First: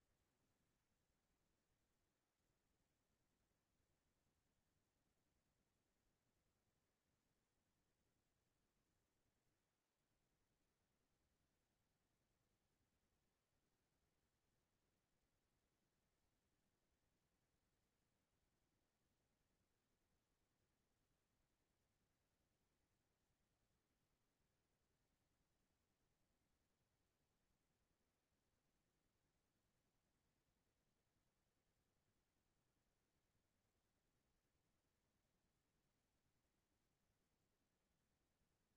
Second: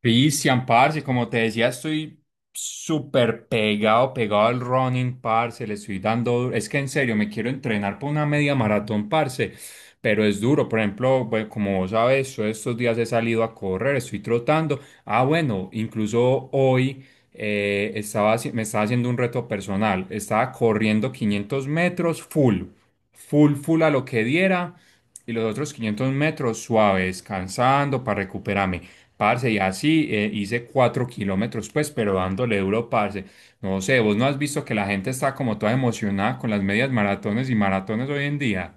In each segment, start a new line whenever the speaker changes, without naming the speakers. Cristian, parce, como te decía, estoy súper pegado, pegado al running, parce, le estoy dando, es que en serio, me quiero entrenar por una media maratón, parce, pero es duro, por ejemplo, bueno, como vos sabes, yo estos días he salido a correr, estoy trotando, ah, bueno, incluso hoy estaba, me estaba haciendo un reto personal, estaba corriendo 500 m full, full, full a lo que diera, y los otros 500 m suaves, descansando para recuperarme. Parce, y así hice 4 km, pues, pero dándole duro, parce. No sé, vos no has visto que la gente está como toda emocionada con las medias maratones y maratones hoy en día.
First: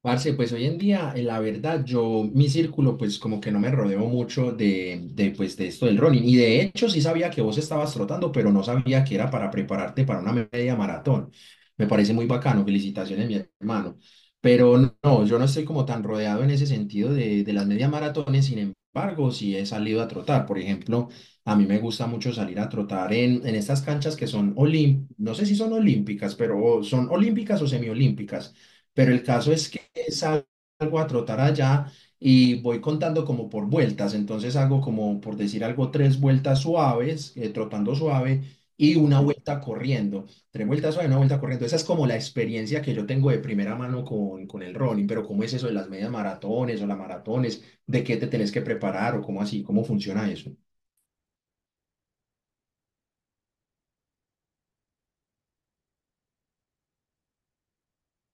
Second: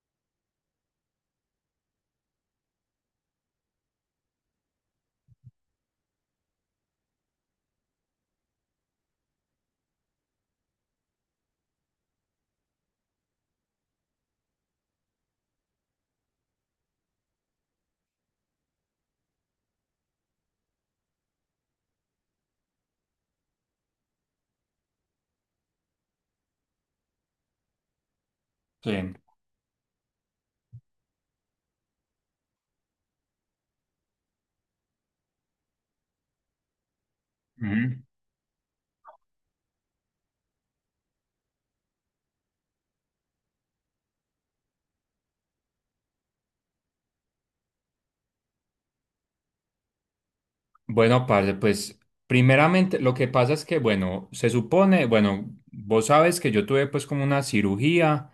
Parce, pues hoy en día, la verdad, yo, mi círculo, pues como que no me rodeo mucho pues, de esto del running. Y de hecho, sí sabía que vos estabas trotando, pero no sabía que era para prepararte para una media maratón. Me parece muy bacano, felicitaciones, mi hermano. Pero no, no, yo no estoy como tan rodeado en ese sentido de las medias maratones, sin embargo, sí he salido a trotar. Por ejemplo, a mí me gusta mucho salir a trotar en estas canchas que son olímpicas, no sé si son olímpicas, pero son olímpicas o semiolímpicas, pero
Sí.
el caso es que salgo a trotar allá y voy contando como por vueltas. Entonces hago como, por decir algo, tres vueltas suaves, trotando
Ujú.
suave y una vuelta corriendo. Tres vueltas suaves, una vuelta corriendo. Esa es como la experiencia que yo tengo de primera mano con el running. Pero ¿cómo es eso de las medias maratones o las maratones? ¿De qué te tenés que preparar o cómo así? ¿Cómo funciona eso?
Bueno, parce, pues primeramente lo que pasa es que, bueno, se supone, bueno, vos sabes que yo tuve pues como una cirugía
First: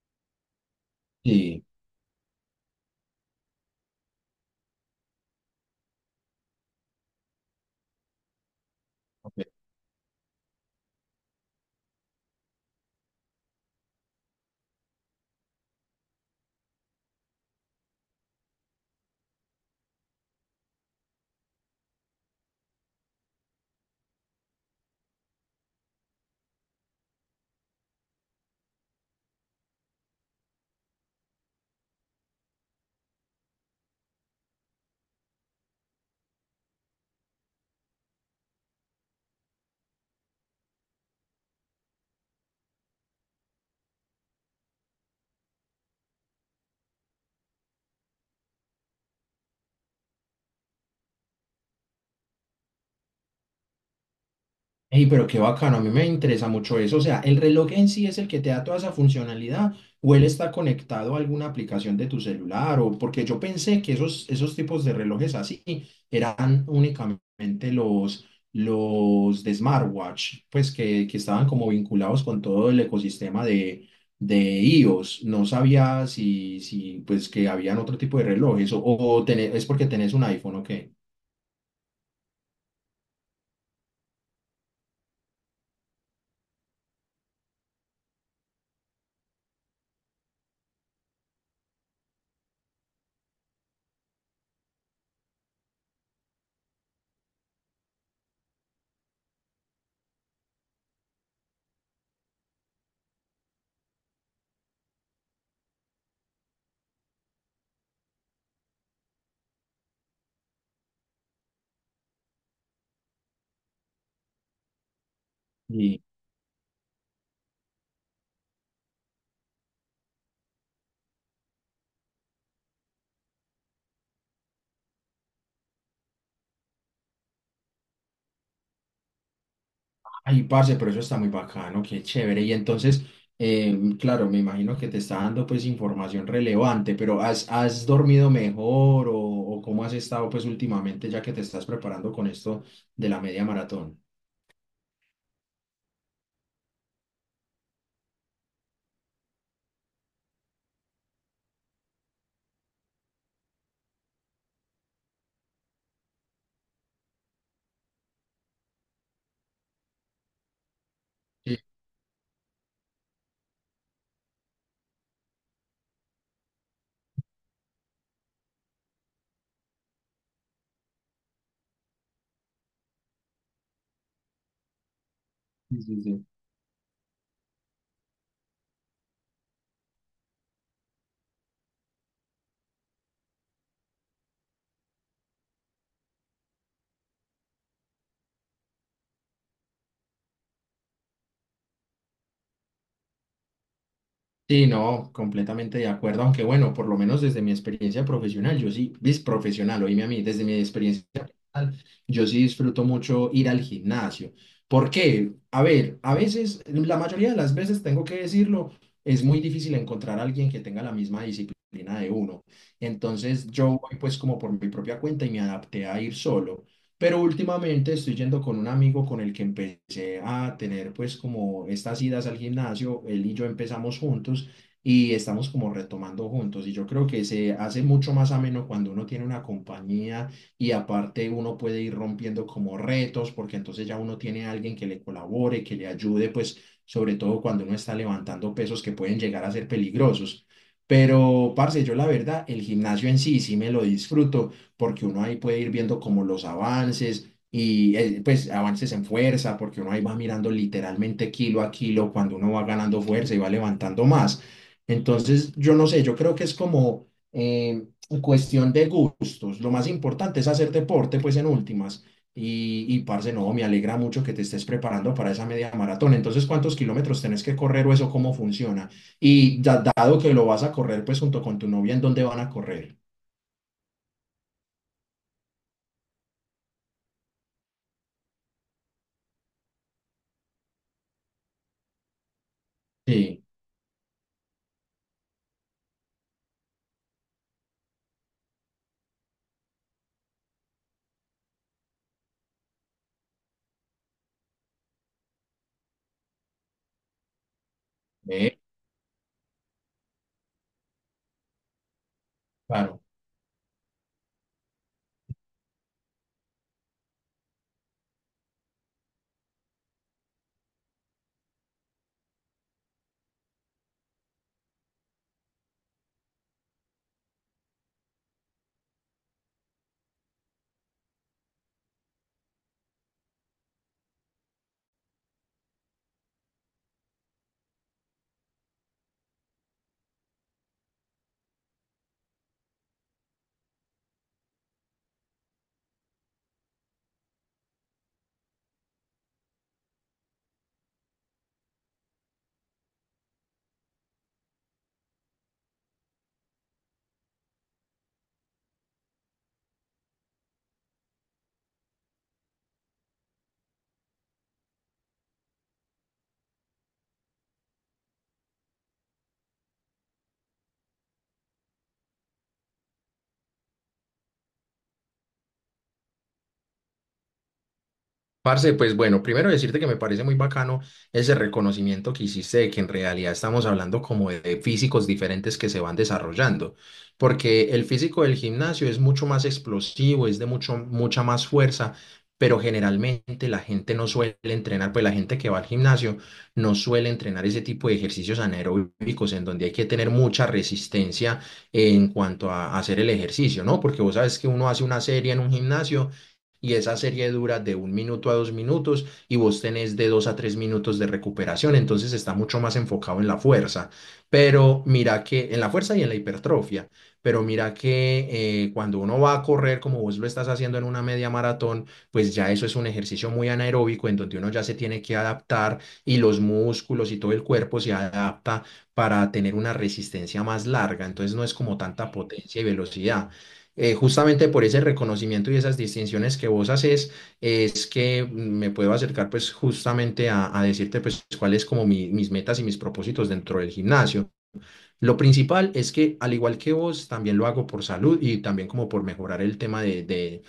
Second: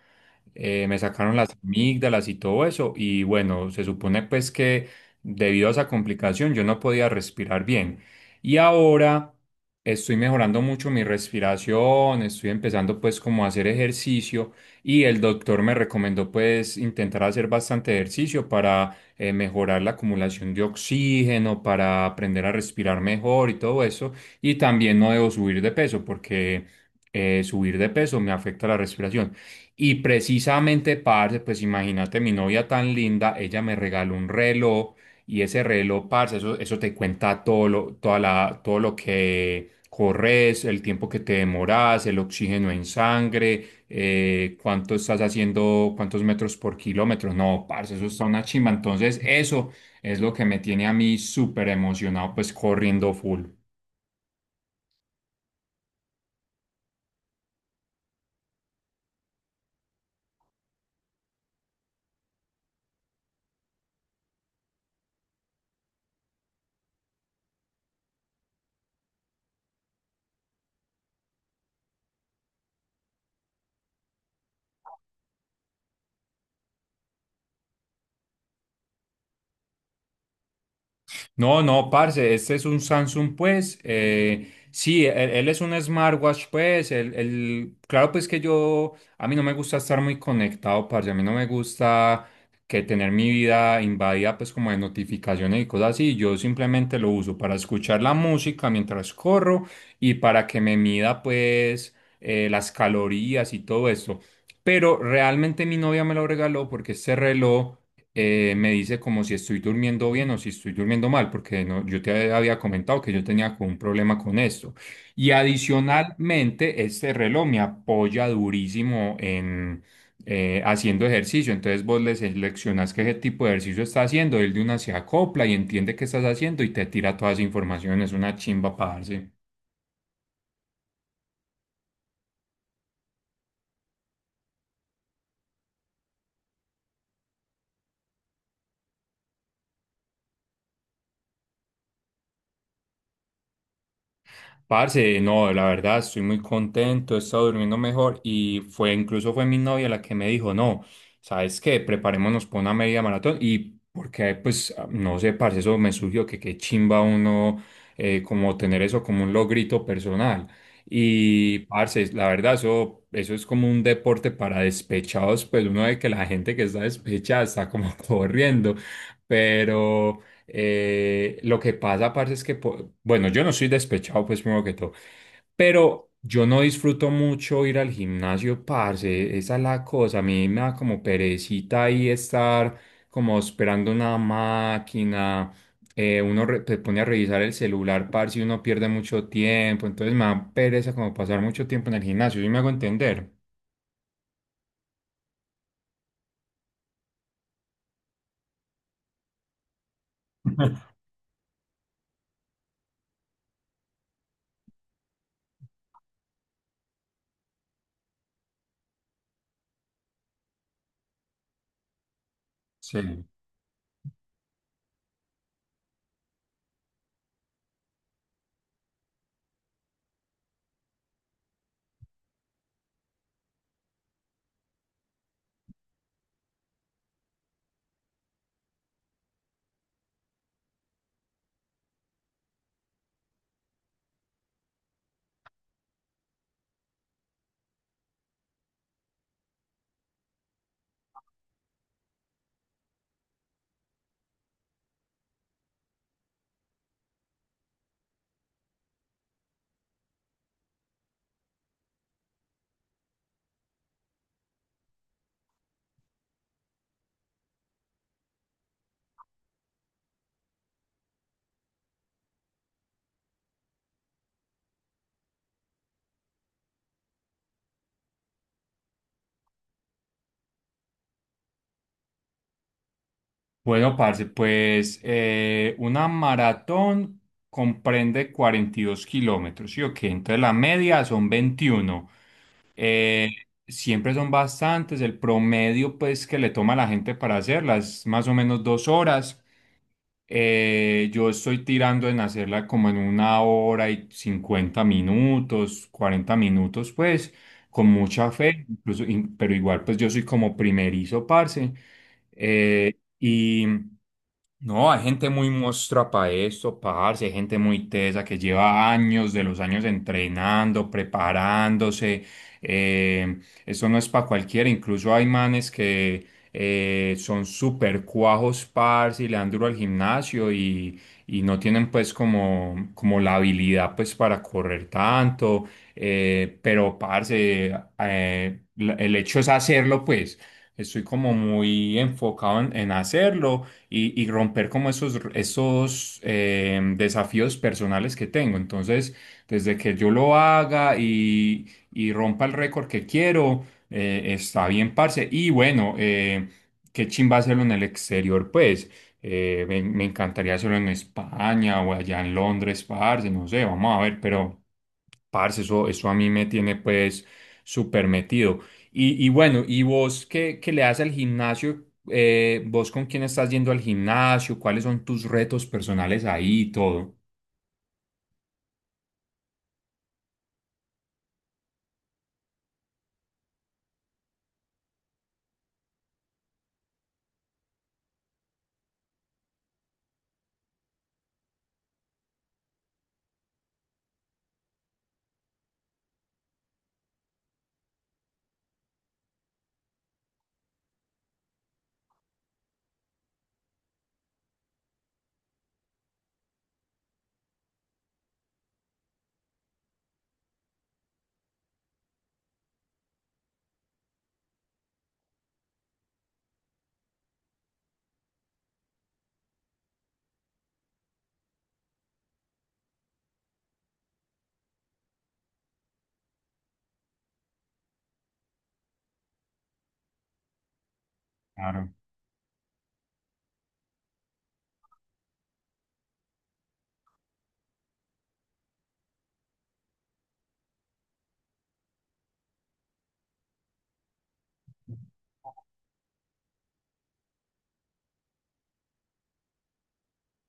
me sacaron las
Sí.
amígdalas y todo eso y bueno, se supone pues que debido a esa complicación yo no podía respirar bien. Y ahora estoy mejorando mucho mi respiración, estoy empezando pues como a hacer ejercicio y el doctor me recomendó pues intentar hacer bastante ejercicio para mejorar la acumulación de oxígeno, para aprender a respirar mejor y todo eso. Y también no debo subir de peso porque subir de peso me afecta la respiración. Y precisamente, parce, pues imagínate, mi novia tan linda, ella me regaló un reloj y ese reloj, parce, eso te cuenta todo lo, toda la, todo lo que corres, el tiempo que te demoras, el oxígeno en sangre, cuánto estás haciendo, cuántos metros por kilómetro. No, parce, eso está una chimba. Entonces, eso es lo que me tiene a mí súper emocionado, pues corriendo full.
Ey, pero qué bacano, a mí me interesa mucho eso. O sea, ¿el reloj en sí es el que te da toda esa funcionalidad o él está conectado a alguna aplicación de tu celular? O porque yo pensé que esos tipos de relojes así eran únicamente los de smartwatch, que estaban como vinculados con todo el ecosistema de iOS. No sabía si pues que habían otro tipo de relojes o tené- es porque tenés un iPhone o qué.
No, no, parce, este es un Samsung, pues. Sí, él es un smartwatch, pues. Claro, pues que yo, a mí no me gusta estar muy conectado, parce. A mí no me gusta que tener mi vida invadida, pues, como de notificaciones y cosas así. Yo simplemente lo uso para escuchar la música mientras corro y para que me mida, pues, las calorías y todo esto. Pero realmente mi novia me lo regaló porque este reloj me dice como si estoy durmiendo bien o si estoy durmiendo mal, porque no, yo te había comentado que yo tenía como un problema con esto. Y adicionalmente, este reloj me apoya durísimo en haciendo ejercicio. Entonces vos le seleccionas qué tipo de ejercicio está haciendo, él de una se acopla y entiende qué estás haciendo y te tira toda esa información. Es una chimba, parce.
Ay, parce, pero eso está muy bacano, qué chévere. Y entonces, claro, me imagino que te está dando pues información relevante, pero ¿ has dormido mejor o cómo has estado pues últimamente ya que te estás preparando con esto de la media maratón?
Parce, no, la verdad estoy muy contento, he estado durmiendo mejor y fue incluso fue mi novia la que me dijo, no, ¿sabes qué? Preparémonos para una media maratón y porque pues ah, no sé, parce, eso me surgió que qué chimba uno como tener eso como un logrito personal. Y
Sí,
parce, la verdad eso es como un deporte para despechados, pues uno ve que la gente que está despechada está como corriendo, pero lo que pasa, parce, es que, bueno, yo no soy despechado, pues primero que todo,
sí, sí,
pero
sí.
yo no disfruto mucho ir al gimnasio, parce, esa es la cosa, a mí me da como perecita ahí estar como esperando una máquina, se pone a revisar el celular, parce, y uno pierde mucho tiempo, entonces me da pereza como pasar mucho tiempo en el gimnasio, ¿sí me hago entender?
Sí, no, completamente de acuerdo, aunque bueno, por lo menos desde mi experiencia profesional, yo sí, vis profesional, oíme a mí, desde mi experiencia profesional, yo sí disfruto mucho ir al gimnasio. ¿Por qué? A ver, a veces, la mayoría de las veces, tengo que decirlo, es muy difícil encontrar a alguien que tenga la misma disciplina de uno.
Sí.
Entonces, yo voy pues como por mi propia cuenta y me adapté a ir solo. Pero últimamente estoy yendo con un amigo con el que empecé a tener pues como estas idas al gimnasio, él y yo empezamos juntos y estamos como retomando juntos y yo creo que se hace mucho más ameno cuando uno tiene una compañía y aparte uno puede ir rompiendo como retos porque entonces ya uno tiene a alguien que le colabore, que le ayude pues sobre todo cuando uno está levantando pesos que pueden llegar a ser peligrosos. Pero, parce, yo la verdad, el gimnasio en sí sí me lo disfruto porque uno ahí puede ir viendo como los avances y pues avances en fuerza, porque uno ahí va mirando literalmente kilo a kilo cuando uno va ganando fuerza y va levantando más. Entonces, yo no sé, yo creo que es como cuestión de gustos. Lo más importante es hacer deporte, pues en últimas. Y parce, no, me alegra mucho que te estés preparando para esa media maratón. Entonces, ¿cuántos kilómetros tenés que correr o eso cómo funciona? Y ya dado que lo vas a correr, pues junto con tu novia, ¿en dónde van a correr?
Bueno, parce, pues una maratón comprende 42 km, ¿sí o qué? Entonces la media son 21. Eh,
Sí,
Siempre son bastantes, el promedio pues que le toma a la gente para hacerlas, más o menos 2 horas. Yo estoy tirando en hacerla como en 1 hora y 50 minutos, 40 minutos, pues, con mucha
ve,
fe, incluso, pero igual, pues yo soy como primerizo, parce. Eh,
claro.
y no, hay gente muy mostra para esto, parce, hay gente muy tesa que lleva años de los años entrenando, preparándose. eh, Eso no es para cualquiera, incluso hay manes que son súper cuajos, parce, y le dan duro al gimnasio y no tienen pues como, como la habilidad pues para correr tanto, pero parce, el hecho es hacerlo pues. Estoy como muy enfocado en hacerlo y romper como esos, desafíos personales que tengo. Entonces, desde que yo lo haga y rompa el récord que quiero, está bien, parce. Y bueno, qué chimba hacerlo en el exterior, pues. Me encantaría hacerlo en España o allá en Londres, parce. No sé, vamos a ver, pero parce, eso a mí me tiene pues súper metido. Y bueno, ¿y vos qué, le das al gimnasio? ¿Vos con quién estás yendo al gimnasio? ¿Cuáles son tus retos personales ahí y todo?
Parce, pues bueno, primero decirte que me parece muy bacano ese reconocimiento que hiciste de que en realidad estamos hablando como de físicos diferentes que se van desarrollando, porque el físico del gimnasio es mucho más explosivo, es de mucho, mucha más fuerza, pero generalmente la gente no suele entrenar, pues la gente que va al gimnasio no suele entrenar ese tipo de ejercicios anaeróbicos en donde hay que tener mucha resistencia en cuanto a hacer el ejercicio, ¿no? Porque vos sabes que uno hace una serie en un gimnasio y esa serie dura de un minuto a dos minutos y vos tenés de dos a tres minutos de recuperación, entonces está mucho más enfocado en la fuerza, pero mira que en la fuerza y en la hipertrofia, pero mira que cuando uno va a correr como vos lo estás haciendo en una media maratón, pues ya eso es un ejercicio muy anaeróbico en donde uno ya se tiene que adaptar y los músculos y todo el cuerpo se adapta para tener una resistencia más larga, entonces no es como
Claro.
tanta potencia y velocidad, justamente por ese reconocimiento y esas distinciones que vos haces, es que me puedo acercar pues justamente a decirte pues cuáles como mi- mis metas y mis propósitos dentro del gimnasio. Lo principal es que al igual que vos, también lo hago por salud y también como por mejorar el tema de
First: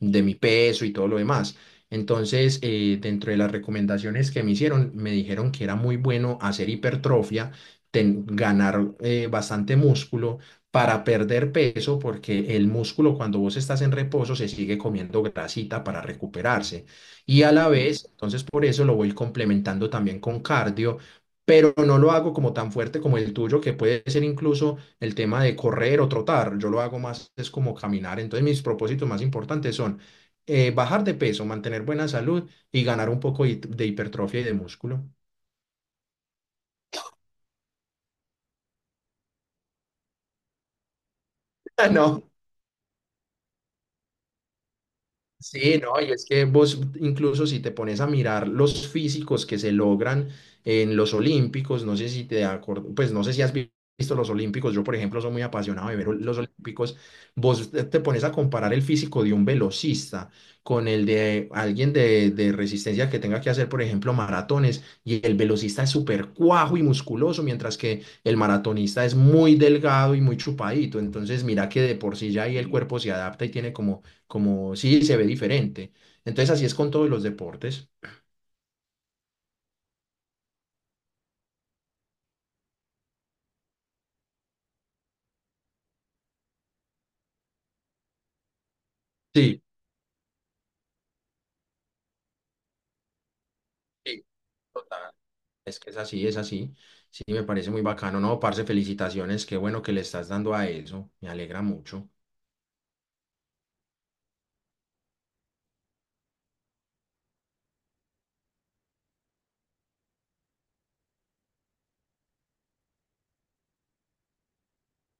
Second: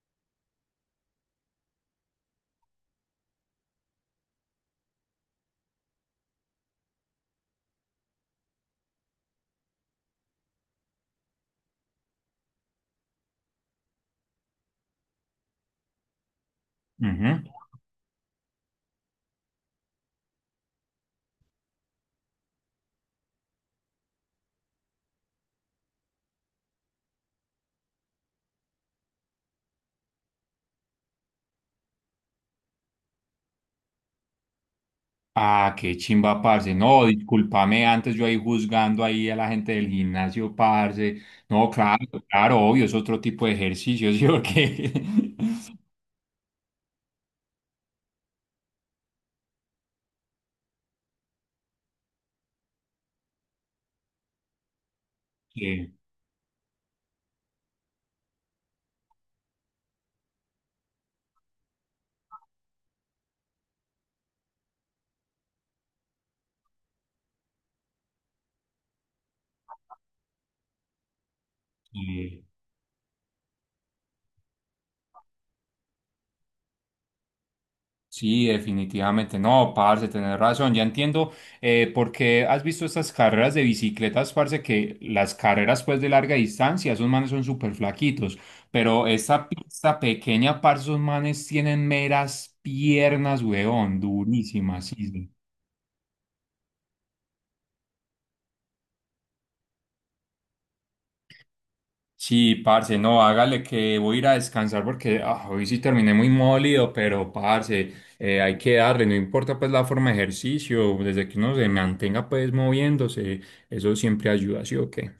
de mi peso y todo lo demás. Entonces, dentro de las recomendaciones que me hicieron, me dijeron que era muy bueno hacer hipertrofia, ten- ganar bastante músculo para perder peso, porque el músculo cuando vos estás en reposo se sigue comiendo grasita para recuperarse. Y
Ujú.
a la vez, entonces por eso lo voy complementando también con cardio, pero no lo hago como tan fuerte como el tuyo, que puede ser incluso el tema de correr o trotar, yo lo hago más, es como caminar. Entonces mis propósitos más importantes son bajar de peso, mantener buena salud y ganar un poco hi- de hipertrofia y de músculo.
Ah, qué chimba, parce. No, discúlpame, antes yo ahí juzgando ahí a la gente del gimnasio, parce. No, claro,
No,
claro, obvio, es otro tipo de ejercicio, ¿sí o qué?
sí, no, y es que vos incluso si te pones a mirar los físicos que se logran en los Olímpicos, no sé si te acuerdas, pues no sé si has vi- visto los Olímpicos, yo por ejemplo soy muy apasionado
Que-
de ver ol- los Olímpicos, vos te pones a comparar el físico de un velocista con el de alguien de resistencia que tenga que hacer por ejemplo maratones y el velocista es súper cuajo y musculoso, mientras que el maratonista es muy delgado y muy chupadito, entonces mira que de por sí
que-
ya ahí el cuerpo se adapta y tiene como como sí se ve diferente. Entonces así es con todos los deportes.
Sí, definitivamente. No, parce, tenés razón. Ya entiendo por qué has visto estas carreras de bicicletas, parce, que las carreras pues de larga distancia, esos manes son súper flaquitos. Pero esta
Sí,
pista pequeña, parce, esos manes tienen meras piernas, weón,
sí,
durísimas, sí.
total.
Sí.
Es que es así, es así. Sí, me parece muy bacano. No, parce, felicitaciones. Qué bueno que le estás dando a eso. Me alegra mucho.
Sí, parce, no, hágale que voy a ir a descansar porque ah, hoy sí terminé muy molido, pero parce, hay que darle, no importa pues la forma de ejercicio, desde que uno se mantenga pues moviéndose, eso siempre ayuda, ¿sí o qué?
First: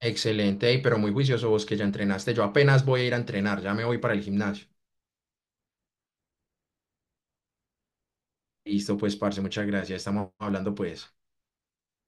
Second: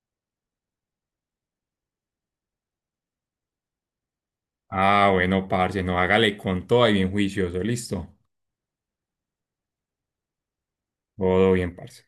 Excelente, ey, pero muy juicioso vos que ya entrenaste. Yo apenas voy a ir a entrenar, ya me voy para el gimnasio.
Ah, bueno, parce, no, hágale con todo y bien juicioso, listo.
Listo, pues, parce, muchas gracias. Estamos hablando, pues.
Todo bien, parce.